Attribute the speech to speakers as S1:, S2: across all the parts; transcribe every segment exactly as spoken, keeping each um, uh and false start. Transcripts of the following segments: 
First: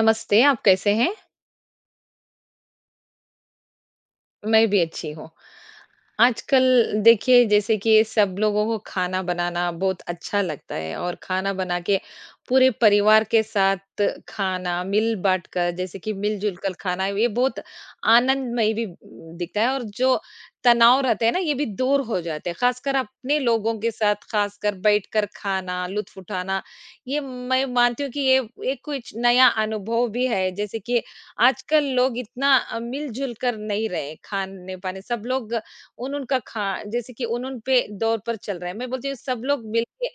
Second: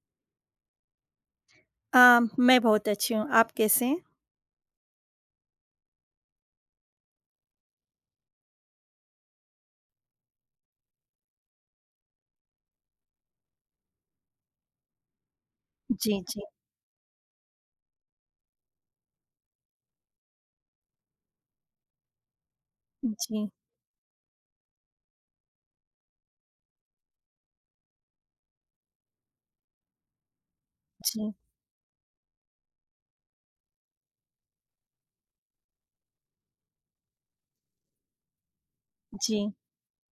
S1: नमस्ते, आप कैसे हैं?
S2: अ, मैं बहुत अच्छी हूँ, आप कैसे हैं?
S1: मैं भी अच्छी हूँ। आजकल देखिए जैसे कि सब लोगों को खाना बनाना बहुत अच्छा लगता है और खाना बना के पूरे परिवार के साथ खाना मिल बांट कर जैसे कि
S2: जी, जी,
S1: मिलजुल कर खाना ये बहुत आनंदमय भी दिखता है और जो तनाव रहते हैं ना ये भी दूर हो जाते हैं खासकर अपने
S2: जी,
S1: लोगों के साथ खासकर बैठकर खाना लुत्फ उठाना ये मैं मानती हूँ कि ये एक कुछ नया अनुभव भी है जैसे कि
S2: जी,
S1: आजकल लोग इतना अ, मिलजुल कर नहीं रहे खाने पाने सब लोग उन-उन का खा जैसे कि उन-उन पे दौर पर चल रहा है। मैं बोलती हूँ सब
S2: जी,
S1: लोग मिल के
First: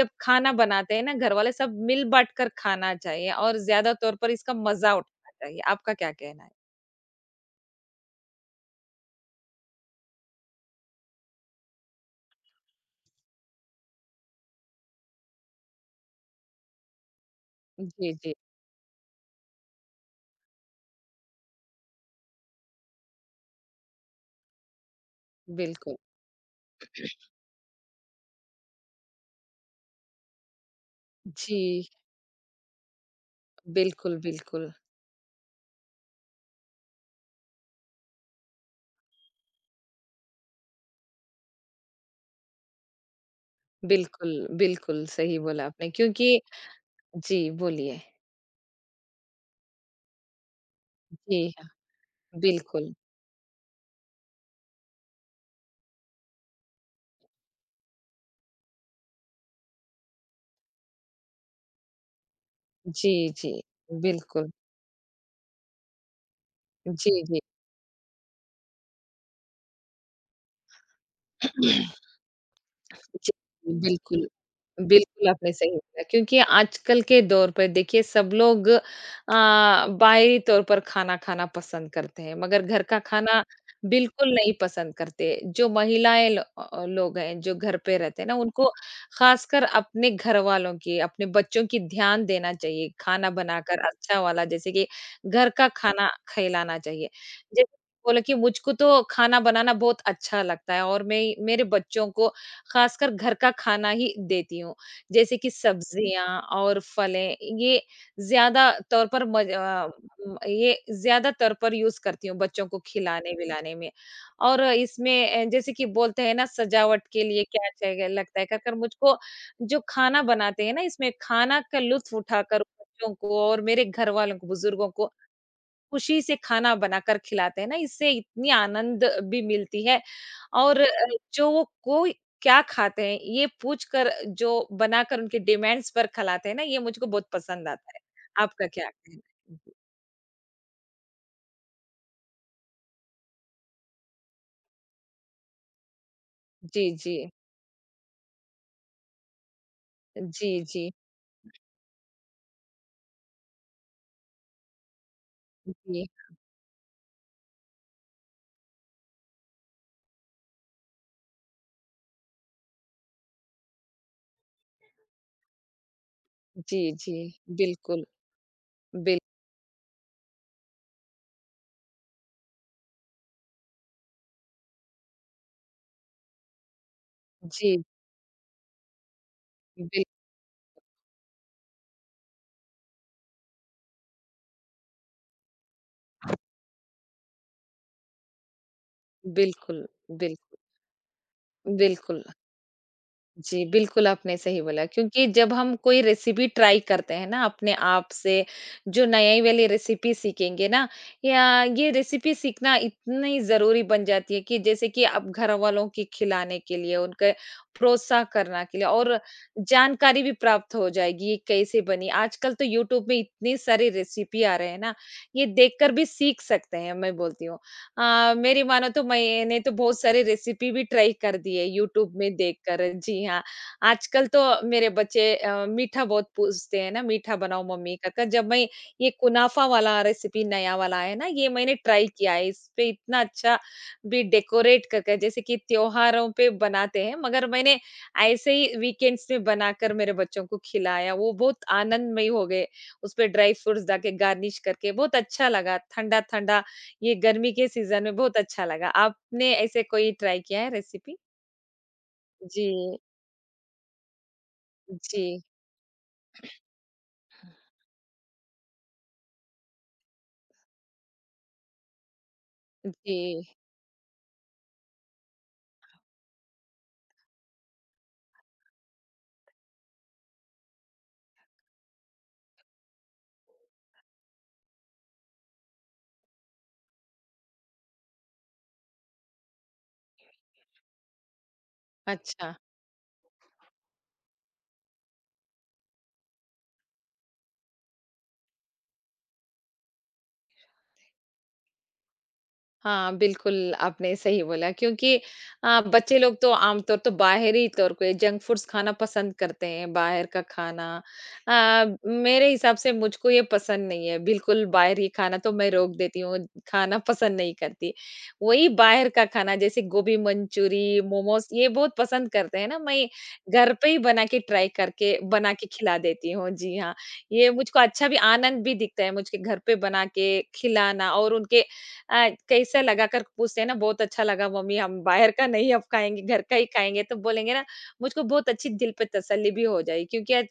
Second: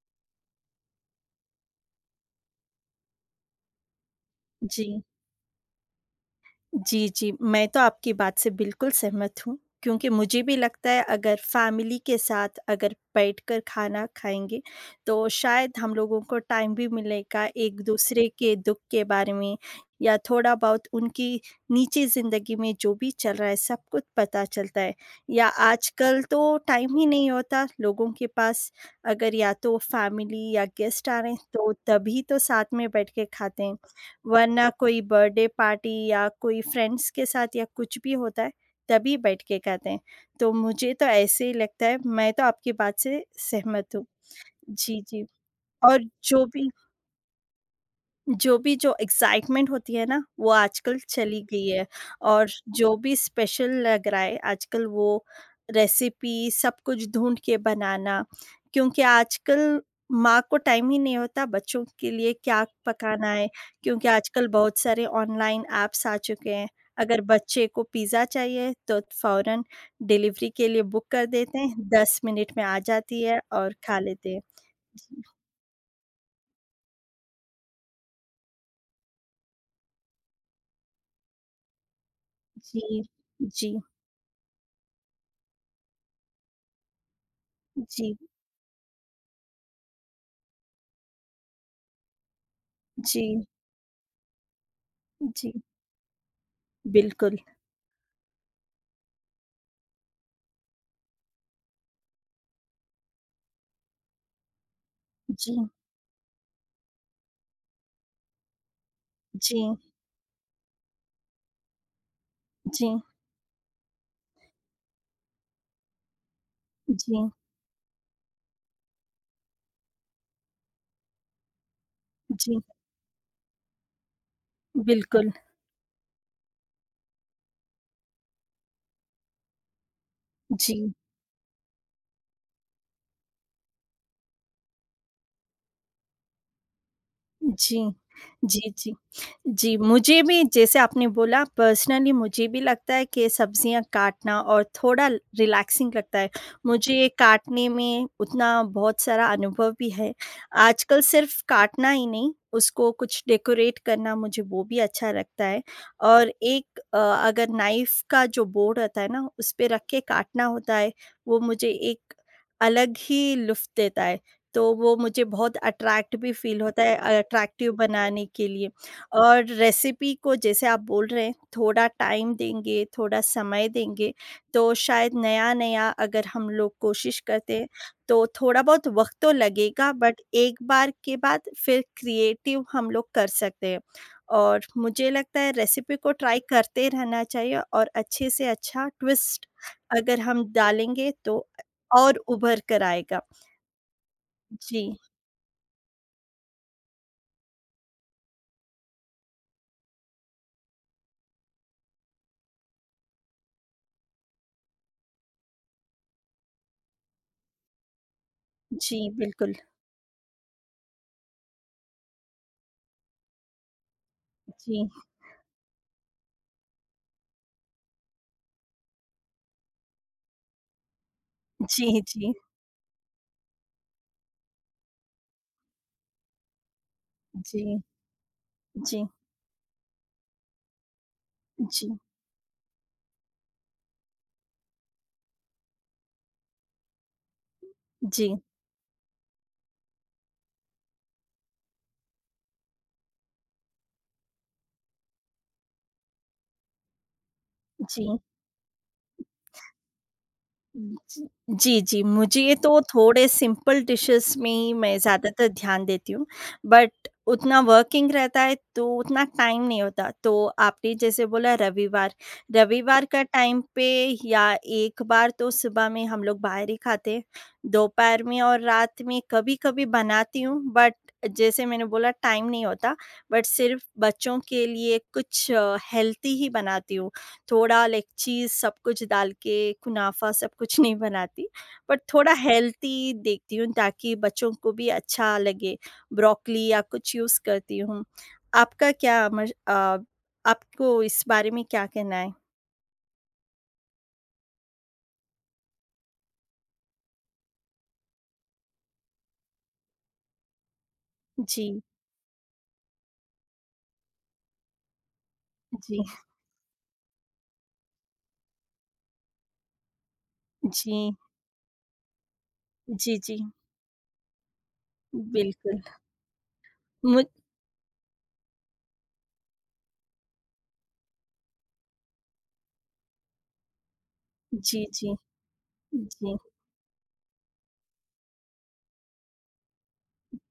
S1: जब खाना बनाते हैं ना घरवाले सब मिल-बाँट कर खाना चाहिए और ज़्यादा तौर पर इसका
S2: जी।
S1: मज़ा उठाना चाहिए। आपका क्या कहना है?
S2: जी, जी। मैं तो आपकी बात से बिल्कुल सहमत हूँ, क्योंकि मुझे भी लगता है अगर फैमिली के साथ अगर बैठकर खाना खाएँगे, तो शायद हम लोगों को टाइम भी मिलेगा
S1: जी,
S2: एक-दूसरे
S1: जी।
S2: के दुःख के बारे में या थोड़ा-बहुत उनकी निजी ज़िंदगी में जो भी चल रहा है, सब कुछ पता चलता है। या
S1: बिल्कुल।
S2: आजकल तो टाइम ही नहीं होता लोगों के पास, अगर या तो फैमिली या गेस्ट आ रहे हैं, तो
S1: जी।
S2: तभी तो साथ में बैठ के खाते हैं।
S1: बिल्कुल,
S2: वरना
S1: बिल्कुल।
S2: कोई बर्थडे पार्टी या कोई फ्रेंड्स के साथ या कुछ भी होता है तभी बैठ के खाते हैं। तो मुझे तो ऐसे ही लगता है मैं तो आपकी बात से सहमत हूँ।
S1: बिल्कुल,
S2: जी,
S1: बिल्कुल
S2: जी।
S1: सही बोला आपने
S2: और
S1: क्योंकि
S2: जो भी
S1: जी, बोलिए।
S2: जो भी जो एक्साइटमेंट होती है ना, वो आजकल
S1: जी
S2: चली गई
S1: हाँ,
S2: है और
S1: बिल्कुल।
S2: जो भी स्पेशल लग रहा है आजकल वो रेसिपी सब कुछ ढूँढ के बनाना, क्योंकि आजकल माँ को टाइम ही नहीं होता बच्चों के लिए क्या
S1: जी,
S2: पकाना है,
S1: जी।
S2: क्योंकि आजकल
S1: बिल्कुल।
S2: बहुत सारे ऑनलाइन ऐप्स आ चुके हैं। अगर
S1: जी, जी।
S2: बच्चे को पिज़्ज़ा चाहिए तो फ़ौरन डिलीवरी के लिए बुक कर देते हैं, दस मिनट में आ जाती
S1: जी,
S2: है और खा
S1: बिल्कुल।
S2: लेते हैं।
S1: बिल्कुल, आपने सही बोला क्योंकि आजकल के दौर पे देखिए सब लोग अ, बाहरी तौर पर खाना खाना पसंद करते हैं, मगर
S2: जी,
S1: घर का खाना
S2: जी,
S1: बिल्कुल नहीं पसंद करते। जो महिलाएँ ल अ, लोग हैं, जो घर
S2: जी,
S1: पे
S2: जी,
S1: रहते हैं ना, उनको खासकर अपने घरवालों की, अपने बच्चों की ध्यान देना चाहिए,
S2: जी।
S1: खाना बनाकर अच्छा वाला जैसे कि घर
S2: जी,
S1: का खाना खिलाना चाहिए।
S2: बिल्कुल।
S1: जैसे बोला कि मुझको तो खाना बनाना बहुत अच्छा लगता है और मैं मेरे बच्चों को खासकर घर का खाना ही देती हूँ। जैसे कि
S2: जी,
S1: सब्जियाँ और फलें ये ज़्यादा तौर पर मज
S2: जी,
S1: अ, उम, ये ज़्यादा तौर पर यूज़ करती हूँ बच्चों को
S2: जी,
S1: खिलाने-विलाने में। और इसमें अ, जैसे कि बोलते हैं ना सजावट
S2: जी,
S1: के लिए क्या चाहिए लगता है कहकर मुझको जो खाना बनाते हैं ना इसमें खाना का लुत्फ़
S2: जी,
S1: उठाकर बच्चों को और मेरे घर वालों को, बुज़ुर्गों को
S2: बिल्कुल।
S1: खुशी से खाना बनाकर खिलाते हैं ना, इससे इतनी आनंद भी मिलती है और अ,
S2: जी,
S1: जो वो कोई क्या खाते हैं, ये पूछ कर जो बनाकर उनके डिमांड्स पर खिलाते हैं ना, ये मुझको बहुत पसंद
S2: जी,
S1: आता है।
S2: जी,
S1: आपका क्या
S2: जी,
S1: कहना है?
S2: जी, मुझे भी जैसे आपने बोला पर्सनली मुझे भी लगता है कि सब्ज़ियाँ काटना और थोड़ा रिलैक्सिंग लगता है।
S1: जी,
S2: मुझे ये
S1: जी।
S2: काटने में उतना बहुत सारा अनुभव भी है।
S1: जी, जी,
S2: आजकल सिर्फ़ काटना ही नहीं, उसको कुछ डेकोरेट करना मुझे वो भी अच्छा लगता है।
S1: जी।
S2: और एक अ, अगर नाइफ़ का जो बोर्ड होता है ना, उसपे रख के काटना होता है, वो मुझे एक अलग ही लुफ़्त देता है। तो वो मुझे बहुत अट्रैक्ट भी फ़ील
S1: जी,
S2: होता है
S1: जी।
S2: अट्रैक्टिव
S1: बिल्कुल,
S2: बनाने के लिए।
S1: बिल
S2: और रेसिपी को जैसे आप बोल रहे हैं थोड़ा टाइम देंगे, थोड़ा समय देंगे, तो शायद नया-नया अगर हम लोग कोशिश करते हैं,
S1: जी,
S2: तो थोड़ा बहुत वक़्त तो लगेगा
S1: बिल
S2: बट एक बार के बाद फिर क्रिएटिव हम लोग कर सकते हैं। और मुझे लगता है रेसिपी को ट्राई करते रहना चाहिए और अच्छे से अच्छा ट्विस्ट
S1: बिल्कुल,
S2: अगर हम
S1: बिल्कुल,
S2: डालेंगे तो और
S1: बिल्कुल।
S2: उभर कर आएगा।
S1: जी, बिल्कुल आपने सही बोला
S2: जी,
S1: क्योंकि जब हम कोई रेसिपी ट्राई करते हैं ना अपने आप से, जो नई वाली रेसिपी सीखेंगे ना या ये रेसिपी सीखना इतनी ज़रूरी बन जाती है कि जैसे कि अब घर वालों के खिलाने के लिए, उनके प्रोत्साहन करना के लिए
S2: जी
S1: और
S2: बिल्कुल।
S1: जानकारी भी प्राप्त हो जाएगी, ये कैसे बनी। आजकल तो यूट्यूब में इतनी सारी रेसिपी आ रहे हैं
S2: जी,
S1: ना, ये देखकर भी सीख सकते हैं, मैं बोलती हूँ। अ, मेरी मानो तो मैंने तो बहुत सारी रेसिपी भी ट्राई कर दी है
S2: जी,
S1: यूट्यूब
S2: जी,
S1: में देखकर जी हाँ। आजकल तो मेरे बच्चे अ, मीठा बहुत पूछते हैं ना, मीठा बनाओ
S2: जी,
S1: मम्मी का-का। जब मैं
S2: जी,
S1: ये कुनाफा वाला रेसिपी नया वाला है ना, ये मैंने
S2: जी,
S1: ट्राई किया है। इसपे इतना अच्छा भी डेकोरेट करके जैसे कि त्योहारों पे बनाते हैं, मगर मैंने
S2: जी।
S1: ऐसे ही वीकेंड्स में बनाकर मेरे बच्चों को खिलाया। वो बहुत आनंदमयी हो गए। उसपे ड्राई फ्रूट्स डाल के गार्निश करके बहुत अच्छा लगा। ठंडा-ठंडा ये गर्मी के सीज़न में
S2: जी,
S1: बहुत अच्छा लगा। आपने ऐसे कोई ट्राई किया है रेसिपी?
S2: जी, जी, जी, मुझे तो
S1: जी,
S2: थोड़े सिंपल डिशेज़ में ही मैं
S1: जी,
S2: ज़्यादातर ध्यान देती हूँ, बट उतना वर्किंग रहता है तो उतना टाइम नहीं होता। तो आपने जैसे बोला रविवार, रविवार का
S1: जी।
S2: टाइम पे या एक बार तो सुबह में हम लोग बाहर ही खाते हैं, दोपहर में और रात में कभी-कभी बनाती हूँ बट जैसे मैंने बोला टाइम नहीं होता, बट सिर्फ़ बच्चों के लिए कुछ हेल्दी ही बनाती हूँ। थोड़ा लाइक चीज़ सब कुछ डाल के कुनाफा सब कुछ नहीं बनाती, बट थोड़ा
S1: अच्छा।
S2: हेल्दी देखती हूँ ताकि बच्चों को भी अच्छा लगे। ब्रोकोली या कुछ यूज़ करती हूँ। आपका क्या मश अ, आपको इस बारे में क्या कहना है?
S1: हाँ, बिल्कुल, आपने सही बोला क्योंकि अ, बच्चे लोग तो आमतौर तो बाहरी तौर पे जंक फूड्स खाना पसंद करते हैं, बाहर का खाना।
S2: जी,
S1: अ, मेरे हिसाब से मुझको ये पसंद नहीं है, बिल्कुल बाहरी खाना तो मैं रोक
S2: जी,
S1: देती हूँ, खाना पसंद नहीं करती। वही बाहर का खाना जैसे गोभी मंचूरी,
S2: जी,
S1: मोमोज़ ये बहुत पसंद करते हैं ना, मैं
S2: जी, जी,
S1: घर पे ही बना के ट्राई करके बना के
S2: बिल्कुल।
S1: खिला देती हूँ। जी हाँ,
S2: मुझ
S1: ये मुझको अच्छा भी आनंद भी दिखता है मुझको घर पे बना के खिलाना और उनके अ, कैसा लगा कर पूछते हैं ना, "बहुत अच्छा लगा मम्मी,
S2: जी,
S1: हम
S2: जी,
S1: बाहर का नहीं अब खाएँगे,
S2: जी,
S1: घर का ही खाएँगे।" तो बोलेंगे ना, मुझको बहुत अच्छी दिल पे तसल्ली भी हो जाएगी क्योंकि आज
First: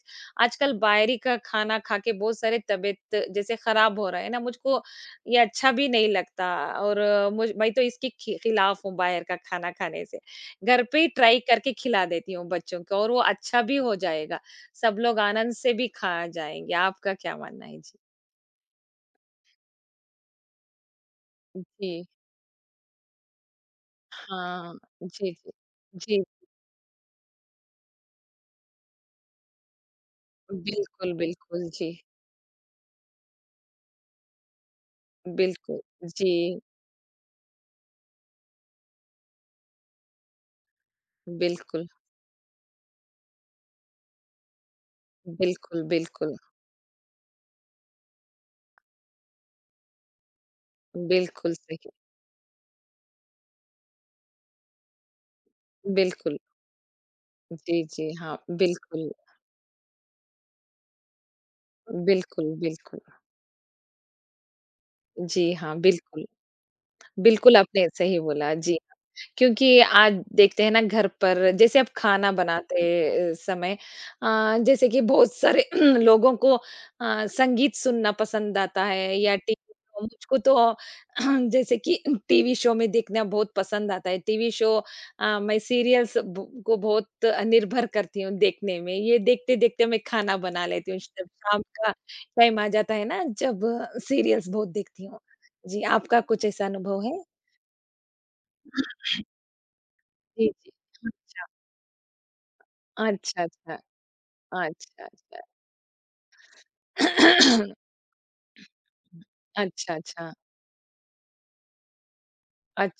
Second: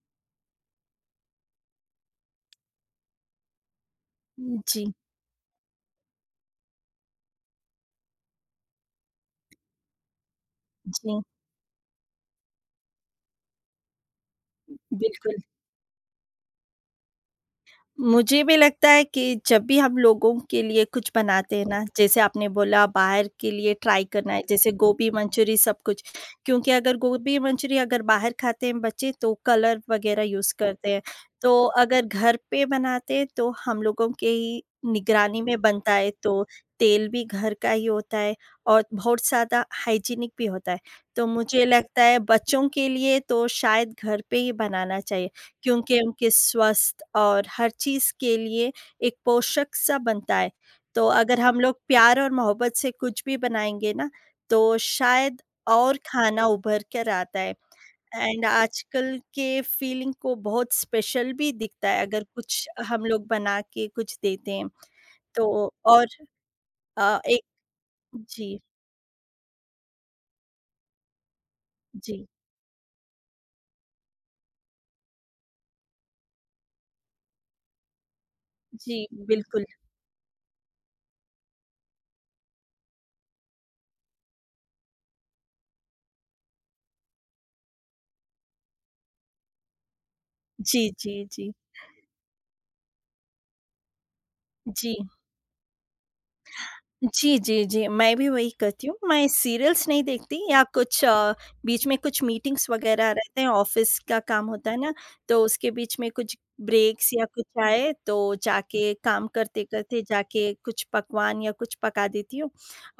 S1: आजकल बाहरी का खाना खा के बहुत सारे तबीयत जैसे खराब हो रहा है ना, मुझको
S2: जी,
S1: ये अच्छा भी नहीं लगता और अ, मुझ मैं तो इसके खि खिलाफ हूँ बाहर का खाना खाने से। घर पे ही
S2: जी,
S1: ट्राई करके खिला देती हूँ बच्चों को और वो अच्छा भी हो जाएगा। सब लोग
S2: बिल्कुल।
S1: आनंद से भी खा जाएँगे। आपका क्या मानना है? जी।
S2: मुझे भी लगता है कि जब भी हम लोगों के लिए कुछ बनाते हैं ना,
S1: जी,
S2: जैसे आपने बोला बाहर के लिए ट्राई करना है, जैसे
S1: हाँ।
S2: गोभी
S1: जी, जी।
S2: मंचूरी सब कुछ।
S1: जी।
S2: क्योंकि अगर गोभी मंचूरी अगर बाहर खाते हैं बच्चे तो कलर वगैरह यूज़ करते हैं।
S1: बिल्कुल,
S2: तो
S1: बिल्कुल, जी।
S2: अगर घर पे बनाते हैं तो हम लोगों के ही निगरानी में
S1: बिल्कुल,
S2: बनता है,
S1: जी।
S2: तो तेल भी घर का ही होता है और बहुत ज़्यादा हाइजीनिक भी होता है। तो मुझे
S1: बिल्कुल,
S2: लगता है बच्चों के लिए तो शायद घर पे ही बनाना चाहिए।
S1: बिल्कुल,
S2: क्योंकि उनके
S1: बिल्कुल,
S2: स्वस्थ और हर चीज़ के लिए एक पोषक सा बनता है। तो अगर
S1: बिल्कुल
S2: हम लोग
S1: सही।
S2: प्यार और मोहब्बत से कुछ भी बनाएँगे ना, तो शायद और
S1: बिल्कुल,
S2: खाना उभर कर आता है
S1: जी, जी, हाँ,
S2: एंड
S1: बिल्कुल,
S2: आजकल के फीलिंग को बहुत स्पेशल भी दिखता है अगर
S1: बिल्कुल,
S2: कुछ
S1: बिल्कुल।
S2: हम लोग बना के कुछ देते हैं।
S1: जी,
S2: तो
S1: हाँ,
S2: और
S1: बिल्कुल।
S2: अ, एक
S1: बिल्कुल, आपने सही बोला,
S2: जी,
S1: जी हाँ। क्योंकि आज देखते हैं ना घर पर जैसे आप
S2: जी,
S1: खाना बनाते अ, समय अ, जैसे कि बहुत सारे लोगों को अ, संगीत सुनना पसंद आता
S2: जी,
S1: है या
S2: बिल्कुल।
S1: टीवी शो मुझको तो जैसे कि टीवी शो में देखना बहुत पसंद आता है। टीवी शो अ, मैं सीरियल्स ब को बहुत निर्भर करती हूँ देखने में। ये देखते-देखते मैं खाना बना
S2: जी,
S1: लेती हूँ।
S2: जी,
S1: जब
S2: जी।
S1: शाम का टाइम आ जाता है ना, जब सीरियल्स बहुत
S2: जी।
S1: देखती हूँ। जी, आपका कुछ ऐसा अनुभव है?
S2: जी, जी, जी, मैं भी वही करती हूँ। मैं सीरियल्स नहीं देखती
S1: जी,
S2: या
S1: जी।
S2: कुछ अ,
S1: अच्छा।
S2: बीच में कुछ मीटिंग्स वगैरह रहते
S1: अच्छा,
S2: हैं,
S1: अच्छा।
S2: ऑफ़िस का काम होता है ना,
S1: अच्छा, अच्छा।
S2: तो उसके बीच में कुछ ब्रेक्स या कुछ आए, तो जाके काम
S1: अच्छा,
S2: करते-करते
S1: अच्छा।
S2: जाके कुछ पकवान या कुछ पका देती हूँ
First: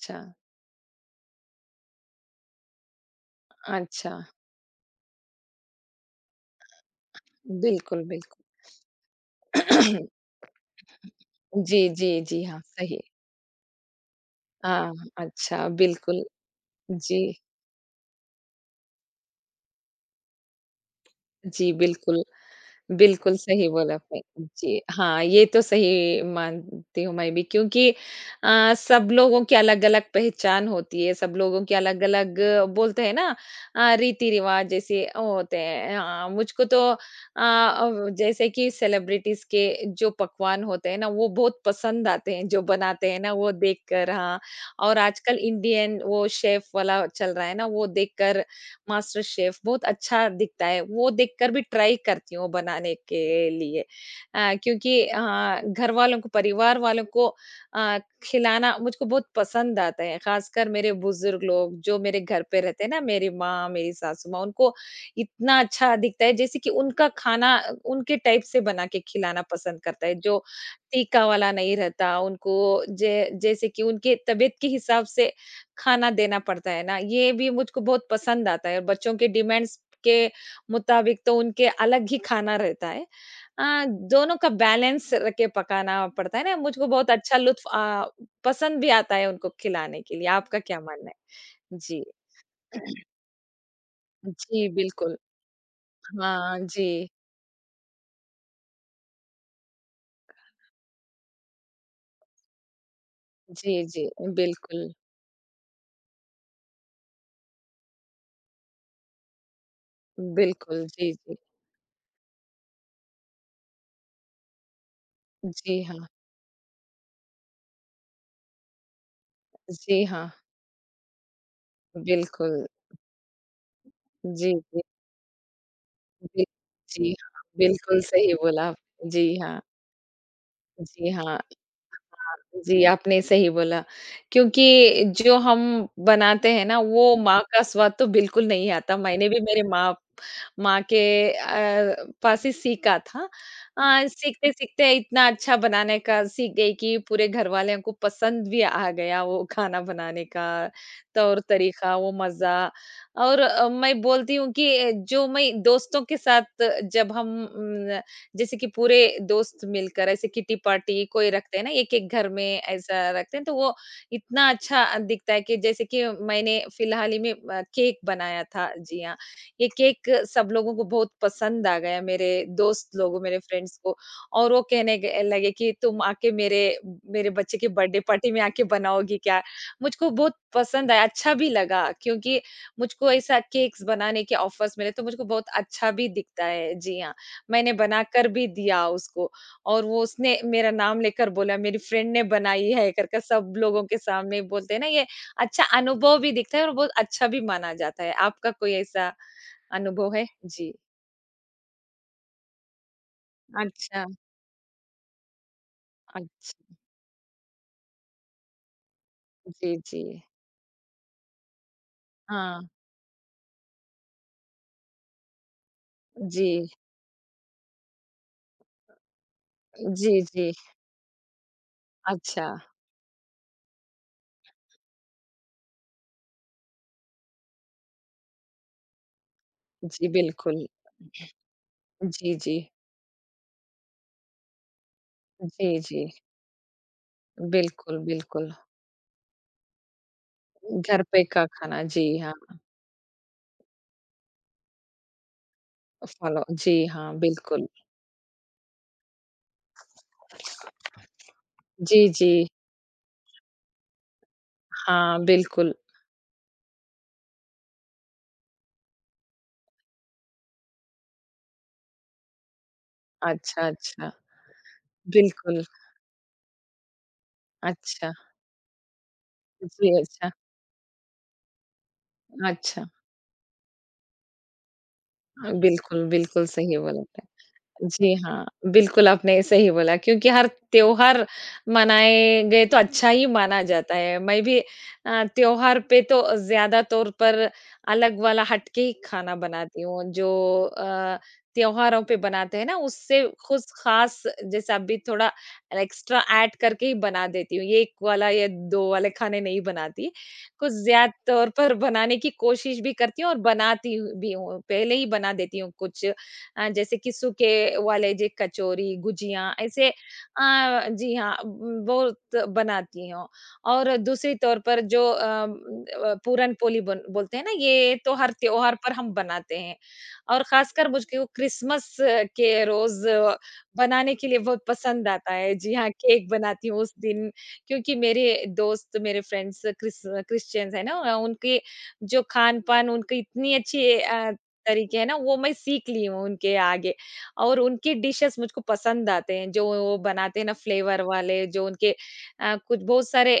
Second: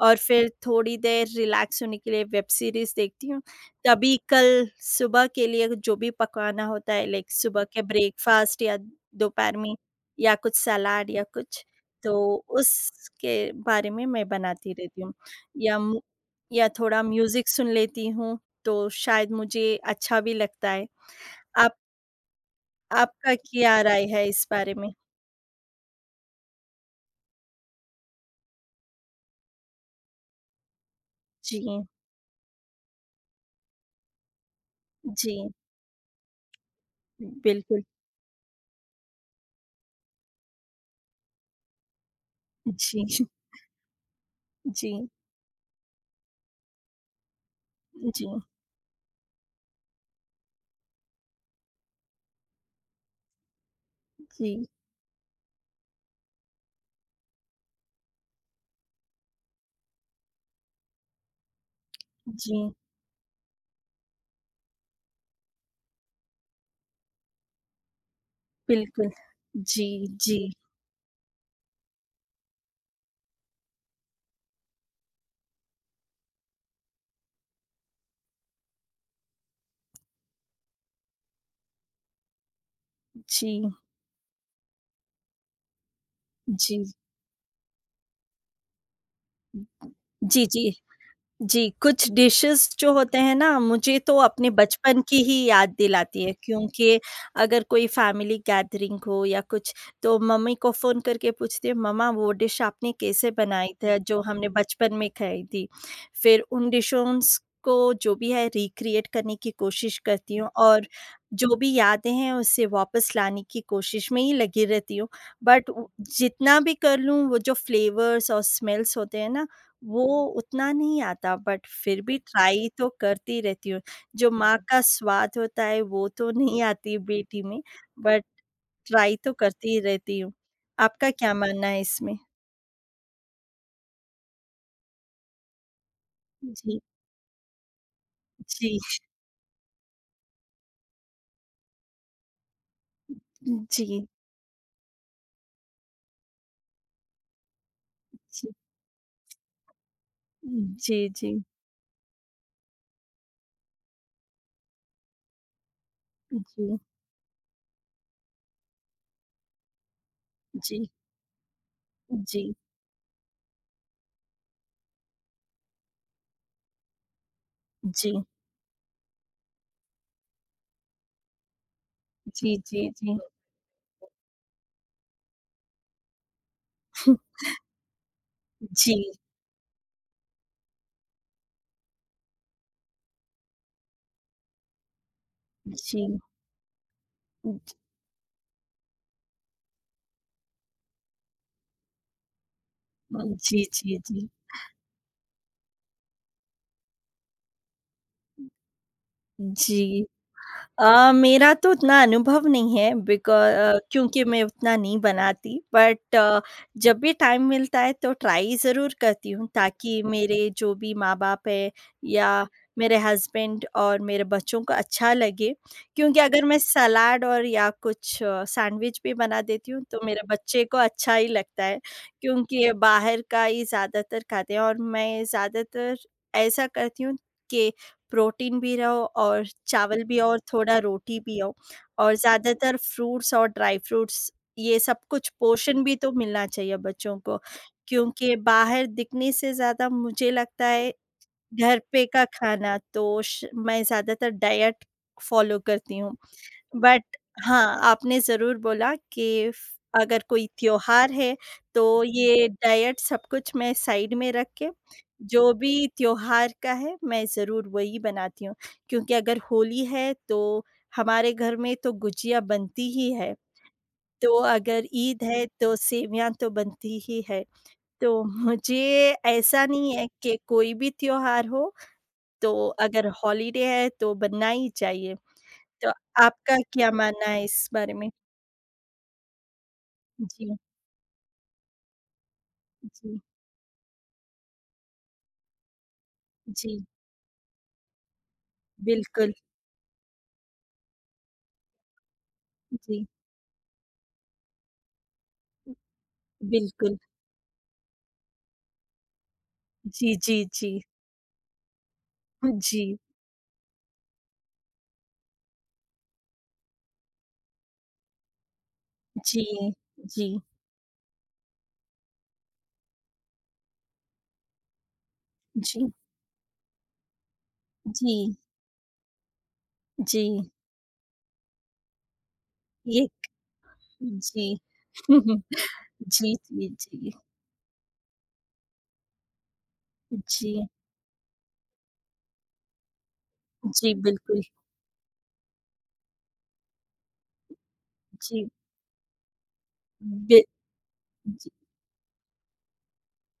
S2: और फिर थोड़ी देर रिलैक्स होने के लिए वेब सीरीज़ देखती हूँ। तभी
S1: अच्छा।
S2: कल सुबह के लिए जो भी पकाना होता है, लाइक सुबह के
S1: बिल्कुल, बिल्कुल।
S2: ब्रेकफ़ास्ट या दोपहर में या कुछ सलाद या कुछ
S1: जी,
S2: तो
S1: जी, जी। हाँ, सही।
S2: उसके बारे में मैं बनाती
S1: हाँ,
S2: रहती हूँ।
S1: अच्छा
S2: या मु
S1: बिल्कुल।
S2: या थोड़ा
S1: जी,
S2: म्यूज़िक सुन लेती हूँ, तो शायद मुझे अच्छा भी लगता है।
S1: जी
S2: आप
S1: बिल्कुल।
S2: आपका
S1: बिल्कुल सही
S2: क्या
S1: बोला
S2: राय
S1: आपने।
S2: है इस बारे
S1: जी,
S2: में?
S1: हाँ, ये तो सही मानती हूँ मैं भी क्योंकि अ, सब लोगों की अलग-अलग पहचान होती है, सब लोगों की
S2: जी,
S1: अलग-अलग बोलते हैं ना अ, रीति-रिवाज जैसे
S2: जी,
S1: होते हैं। हाँ, मुझको तो अ,
S2: बिल्कुल।
S1: अव जैसे कि सेलिब्रिटीज़ के जो पकवान होते हैं ना, वो बहुत पसंद आते हैं, जो
S2: जी,
S1: बनाते हैं ना, वो देखकर हाँ, और
S2: जी,
S1: आजकल इंडियन वो शेफ़ वाला चल रहा है ना, वो
S2: जी,
S1: देखकर मास्टर शेफ बहुत अच्छा दिखता है, वो देखकर भी ट्राई करती हूँ बनाने के लिए। अ,
S2: जी,
S1: क्योंकि अ, घर वालों को, परिवार वालों को अ, खिलाना मुझको बहुत पसंद आता है, खासकर मेरे बुज़ुर्ग लोग जो मेरे घर
S2: जी,
S1: पे रहते हैं ना, मेरी माँ, मेरी सासू माँ, उनको इतना अच्छा दिखता है जैसे कि उनका खाना अ, उनके टाइप से बना के
S2: बिल्कुल।
S1: खिलाना पसंद
S2: जी,
S1: करता है,
S2: जी,
S1: जो तीखा वाला नहीं रहता, उनको जे जैसे कि उनके तबीयत के हिसाब से खाना देना पड़ता है ना, ये भी मुझको बहुत पसंद आता है। और बच्चों के डिमांड्स के मुताबिक तो उनके अलग ही खाना रहता है।
S2: जी,
S1: अ, दोनों का बैलेंस रख के पकाना पड़ता है ना,
S2: जी।
S1: मुझको बहुत अच्छा लुत्फ़ अ, पसंद भी आता है उनको खिलाने के लिए।
S2: जी,
S1: आपका
S2: जी।
S1: क्या मानना है?
S2: जी,
S1: जी।
S2: कुछ डिशेज़ जो होते हैं ना, मुझे तो अपने
S1: जी,
S2: बचपन
S1: बिल्कुल।
S2: की ही याद दिलाती है
S1: हाँ,
S2: क्योंकि
S1: जी।
S2: अगर कोई फैमिली गैदरिंग हो या कुछ, तो मम्मी को फ़ोन करके पूछती हूँ, "मम्मा, वो डिश आपने कैसे बनाई
S1: जी,
S2: थी,
S1: जी,
S2: जो हमने
S1: बिल्कुल।
S2: बचपन में खाई थी?" फिर उन डिशोंज़ को जो भी है रिक्रिएट करने की कोशिश करती हूँ
S1: बिल्कुल,
S2: और
S1: जी, जी।
S2: जो भी यादें हैं, उसे वापस लाने की कोशिश में ही लगी रहती हूँ। बट
S1: जी
S2: उ
S1: हाँ।
S2: जितना भी कर लूँ, वो जो फ्लेवर्स और स्मेल्स होते हैं ना,
S1: जी
S2: वो
S1: हाँ,
S2: उतना नहीं आता बट फिर भी
S1: बिल्कुल।
S2: ट्राई तो करती रहती हूँ। जो
S1: जी,
S2: माँ जी। का
S1: जी,
S2: स्वाद होता है वो तो
S1: जी।
S2: नहीं आती
S1: जी
S2: बेटी
S1: हाँ,
S2: में
S1: बिल्कुल
S2: बट
S1: सही बोला आप।
S2: ट्राई
S1: जी
S2: तो
S1: हाँ,
S2: करती रहती हूँ। आपका
S1: जी
S2: क्या
S1: हाँ।
S2: मानना है इसमें?
S1: जी, आपने सही बोला, क्योंकि जो हम बनाते हैं ना,
S2: जी,
S1: वो माँ का स्वाद तो बिल्कुल नहीं
S2: जी,
S1: आता। मैंने भी मेरे माँ माँ के अ, पास ही सीखा था।
S2: जी, जी,
S1: अ, सीखते-सीखते इतना अच्छा बनाने का सीख गई कि पूरे घरवाले को
S2: जी,
S1: पसंद भी आ गया वो खाना बनाने का
S2: जी, जी,
S1: तौर-तरीका, वो मज़ा और अ, मैं बोलती हूँ कि अ, जो मैं दोस्तों के साथ
S2: जी,
S1: जब हम जैसे कि पूरे दोस्त मिलकर ऐसे किटी
S2: जी,
S1: पार्टी कोई रखते हैं ना एक-एक घर में
S2: जी,
S1: ऐसा रखते हैं, तो वो इतना अच्छा अ, दिखता है कि जैसे कि मैंने फ़िलहाल ही में अ, केक बनाया था, जी हाँ। ये केक सब लोगों को बहुत पसंद आ गया मेरे
S2: जी, जी,
S1: दोस्त
S2: जी,
S1: लोगों, मेरे फ्रेंड्स को और वो कहने ग लगे कि तुम आके मेरे मेरे बच्चे की बर्थडे पार्टी में आके
S2: जी,
S1: बनाओगी क्या? मुझको बहुत पसंद आया, अच्छा भी लगा क्योंकि मुझको ऐसा केक्स बनाने के ऑफर्स मिले तो मुझको बहुत अच्छा
S2: जी,
S1: भी दिखता है। जी हाँ। मैंने
S2: जी,
S1: बनाकर भी दिया उसको और वो उसने मेरा नाम लेकर बोला मेरी फ्रेंड ने बनाई है करके सब
S2: जी,
S1: लोगों
S2: जी,
S1: के
S2: जी।
S1: सामने बोलते हैं ना ये अच्छा अनुभव भी दिखता है और बहुत अच्छा भी माना जाता है। आपका कोई ऐसा
S2: जी।
S1: अनुभव है? जी।
S2: अ, मेरा तो उतना अनुभव नहीं है बिकॉ अ,
S1: अच्छा,
S2: क्योंकि मैं उतना नहीं बनाती बट अ,
S1: अच्छा।
S2: जब भी टाइम मिलता है तो ट्राई ज़रूर करती हूँ
S1: जी, जी।
S2: ताकि मेरे जो भी माँ-बाप है या
S1: हाँ।
S2: मेरे हस्बैंड और मेरे बच्चों को अच्छा लगे। क्योंकि अगर
S1: जी,
S2: मैं सलाद और या कुछ सैंडविच भी बना देती हूँ तो
S1: जी,
S2: मेरे
S1: जी।
S2: बच्चे को अच्छा ही लगता है
S1: अच्छा।
S2: क्योंकि ये बाहर का ही ज़्यादातर खाते हैं और मैं ज़्यादातर ऐसा करती हूँ कि प्रोटीन भी रहो और चावल
S1: जी,
S2: भी हो और
S1: बिल्कुल।
S2: थोड़ा रोटी भी हो और
S1: जी, जी।
S2: ज़्यादातर फ्रूट्स और ड्राई फ्रूट्स ये सब कुछ
S1: जी,
S2: पोषण भी
S1: जी।
S2: तो मिलना चाहिए बच्चों को
S1: बिल्कुल,
S2: क्योंकि
S1: बिल्कुल।
S2: बाहर दिखने से ज़्यादा मुझे लगता है
S1: घर पे का
S2: घर
S1: खाना
S2: पे
S1: जी
S2: का
S1: हाँ,
S2: खाना तो श- मैं ज़्यादातर डाइट फॉलो करती हूँ
S1: फॉलो जी
S2: बट
S1: हाँ, बिल्कुल।
S2: हाँ, आपने ज़रूर बोला कि फ अगर कोई त्योहार है, तो
S1: जी, जी।
S2: ये डाइट सब कुछ मैं साइड में रख के,
S1: हाँ,
S2: जो
S1: बिल्कुल।
S2: भी त्योहार का है, मैं ज़रूर वही बनाती हूँ। क्योंकि अगर होली है, तो हमारे घर में तो गुजिया बनती ही है।
S1: अच्छा, अच्छा।
S2: तो अगर ईद है,
S1: बिल्कुल,
S2: तो सेवइयाँ तो बनती ही है।
S1: अच्छा।
S2: तो मुझे ऐसा नहीं
S1: जी,
S2: है
S1: अच्छा,
S2: कि कोई भी त्योहार हो, तो
S1: अच्छा।
S2: अगर हॉलिडे है, तो बनना ही चाहिए। तो
S1: बिल्कुल, बिल्कुल
S2: आपका
S1: सही
S2: क्या
S1: बोला
S2: मानना है इस बारे में?
S1: जी हाँ, बिल्कुल आपने सही बोला क्योंकि हर
S2: जी,
S1: त्योहार मनाए गए तो अच्छा
S2: जी,
S1: ही माना जाता है। मैं भी अ, त्योहार पे तो ज़्यादा
S2: जी,
S1: तौर पर अलग वाला हट के ही
S2: बिल्कुल,
S1: खाना बनाती हूँ जो अ, त्योहारों पे बनाते हैं ना
S2: जी,
S1: उससे कुछ ख़ास जैसे अभी थोड़ा एक्स्ट्रा ऐड करके ही
S2: बिल्कुल,
S1: बना देती हूँ। ये एक वाला या दो वाले खाने नहीं बनाती।
S2: जी, जी, जी,
S1: कुछ ज़्यादा तौर पर बनाने की कोशिश भी
S2: जी,
S1: करती हूँ और बनाती हूँ भी हूँ। पहले ही बना देती हूँ कुछ अ, जैसे कि सूखे वाले जे कचौरी,
S2: जी,
S1: गुजिया ऐसे अ,
S2: जी,
S1: जी हाँ, उम, बहुत बनाती हूँ। और दूसरी तौर पर जो अ, म,
S2: जी,
S1: अ, पूरन-पोली बन बोलते हैं ना, ये
S2: जी,
S1: तो हर त्योहार पर हम बनाते हैं। और
S2: जी,
S1: खासकर मुझको क्रिसमस के रोज़
S2: ये
S1: बनाने के लिए
S2: जी,
S1: बहुत पसंद आता है।
S2: जी,
S1: जी हाँ, केक
S2: जी,
S1: बनाती हूँ उस
S2: जी,
S1: दिन क्योंकि मेरे दोस्त, मेरे फ्रेंड्स क्रिस
S2: जी,
S1: क्रिश्चियंस है ना, उनके जो खान-पान उनकी इतनी अच्छी
S2: जी,
S1: अ,
S2: बिल्कुल,
S1: तरीके हैं ना वो मैं सीख ली हूँ उनके आगे और उनकी डिशेस
S2: जी,
S1: मुझको पसंद आते हैं जो वो
S2: बि
S1: बनाते हैं ना फ्लेवर वाले
S2: जी,
S1: जो उनके अ, कुछ बहुत सारे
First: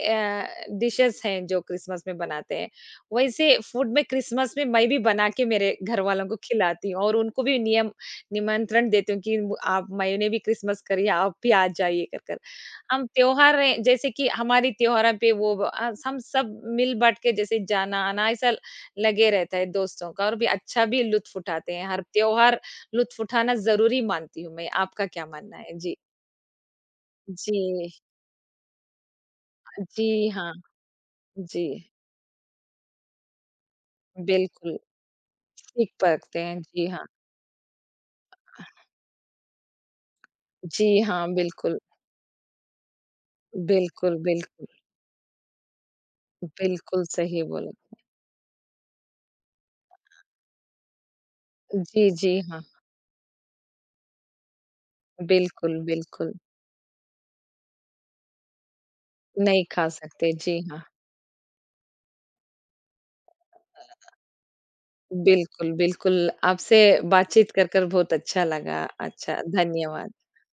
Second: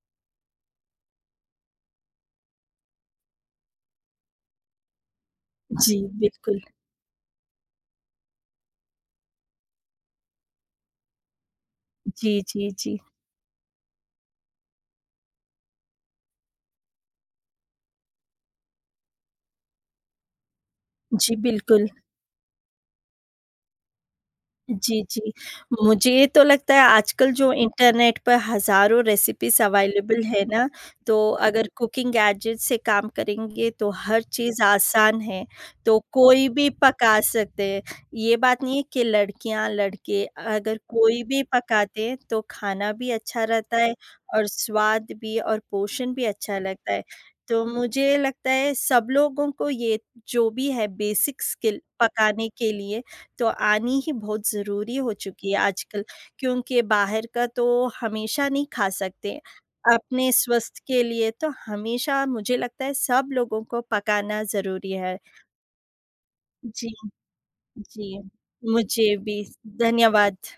S1: डिशेस हैं जो क्रिसमस में बनाते हैं वैसे फूड में क्रिसमस में मैं भी बना के मेरे
S2: जी,
S1: घर वालों को
S2: बिल्कुल,
S1: खिलाती हूँ और उनको भी नियम निमंत्रण देती हूँ कि वो- आप मैंने भी क्रिसमस करी है, आप भी आ जाइए कर
S2: जी,
S1: कर
S2: जी, जी,
S1: हम त्योहार हैं, जैसे कि हमारी त्योहारों पे वो अ, हम सब मिल बांट के जैसे जाना आना ऐसा लगे रहता है दोस्तों का और भी अच्छा भी
S2: जी,
S1: लुत्फ़ उठाते
S2: बिल्कुल।
S1: हैं, हर त्योहार लुत्फ़ उठाना ज़रूरी मानती हूँ मैं,
S2: जी,
S1: आपका क्या
S2: जी।
S1: मानना है? जी।
S2: मुझे तो लगता है आजकल जो
S1: जी,
S2: इंटरनेट पर हज़ारों रेसिपीज़ अवेलेबल
S1: जी
S2: है
S1: हाँ,
S2: ना, तो
S1: जी,
S2: अगर कुकिंग गैजेट से काम करेंगे तो हर चीज़
S1: बिल्कुल,
S2: आसान है,
S1: सीख
S2: तो
S1: सकते
S2: कोई
S1: हैं,
S2: भी
S1: जी हाँ।
S2: पका सकते हैं। ये बात नहीं है कि लड़कियाँ, लड़के अगर
S1: जी
S2: कोई
S1: हाँ,
S2: भी
S1: बिल्कुल,
S2: पकाते हैं तो खाना भी अच्छा रहता है
S1: बिल्कुल,
S2: और
S1: बिल्कुल,
S2: स्वाद भी और पोषण भी अच्छा लगता है।
S1: बिल्कुल सही
S2: तो
S1: बोला।
S2: मुझे लगता है सब लोगों को ये जो भी है बेसिक स्किल
S1: जी, जी
S2: पकाने
S1: हाँ,
S2: के लिए तो आनी ही बहुत ज़रूरी हो चुकी है
S1: बिल्कुल,
S2: आजकल
S1: बिल्कुल,
S2: क्योंकि बाहर का तो हमेशा नहीं खा सकते।
S1: नहीं खा
S2: अपने
S1: सकते, जी
S2: स्वस्थ
S1: हाँ,
S2: के लिए तो हमेशा मुझे लगता है सब लोगों को पकाना ज़रूरी है।
S1: बिल्कुल, बिल्कुल, आपसे
S2: जी,
S1: बातचीत कर, कर
S2: जी।
S1: बहुत अच्छा लगा,
S2: मुझे
S1: अच्छा,
S2: भी
S1: धन्यवाद।
S2: धन्यवाद।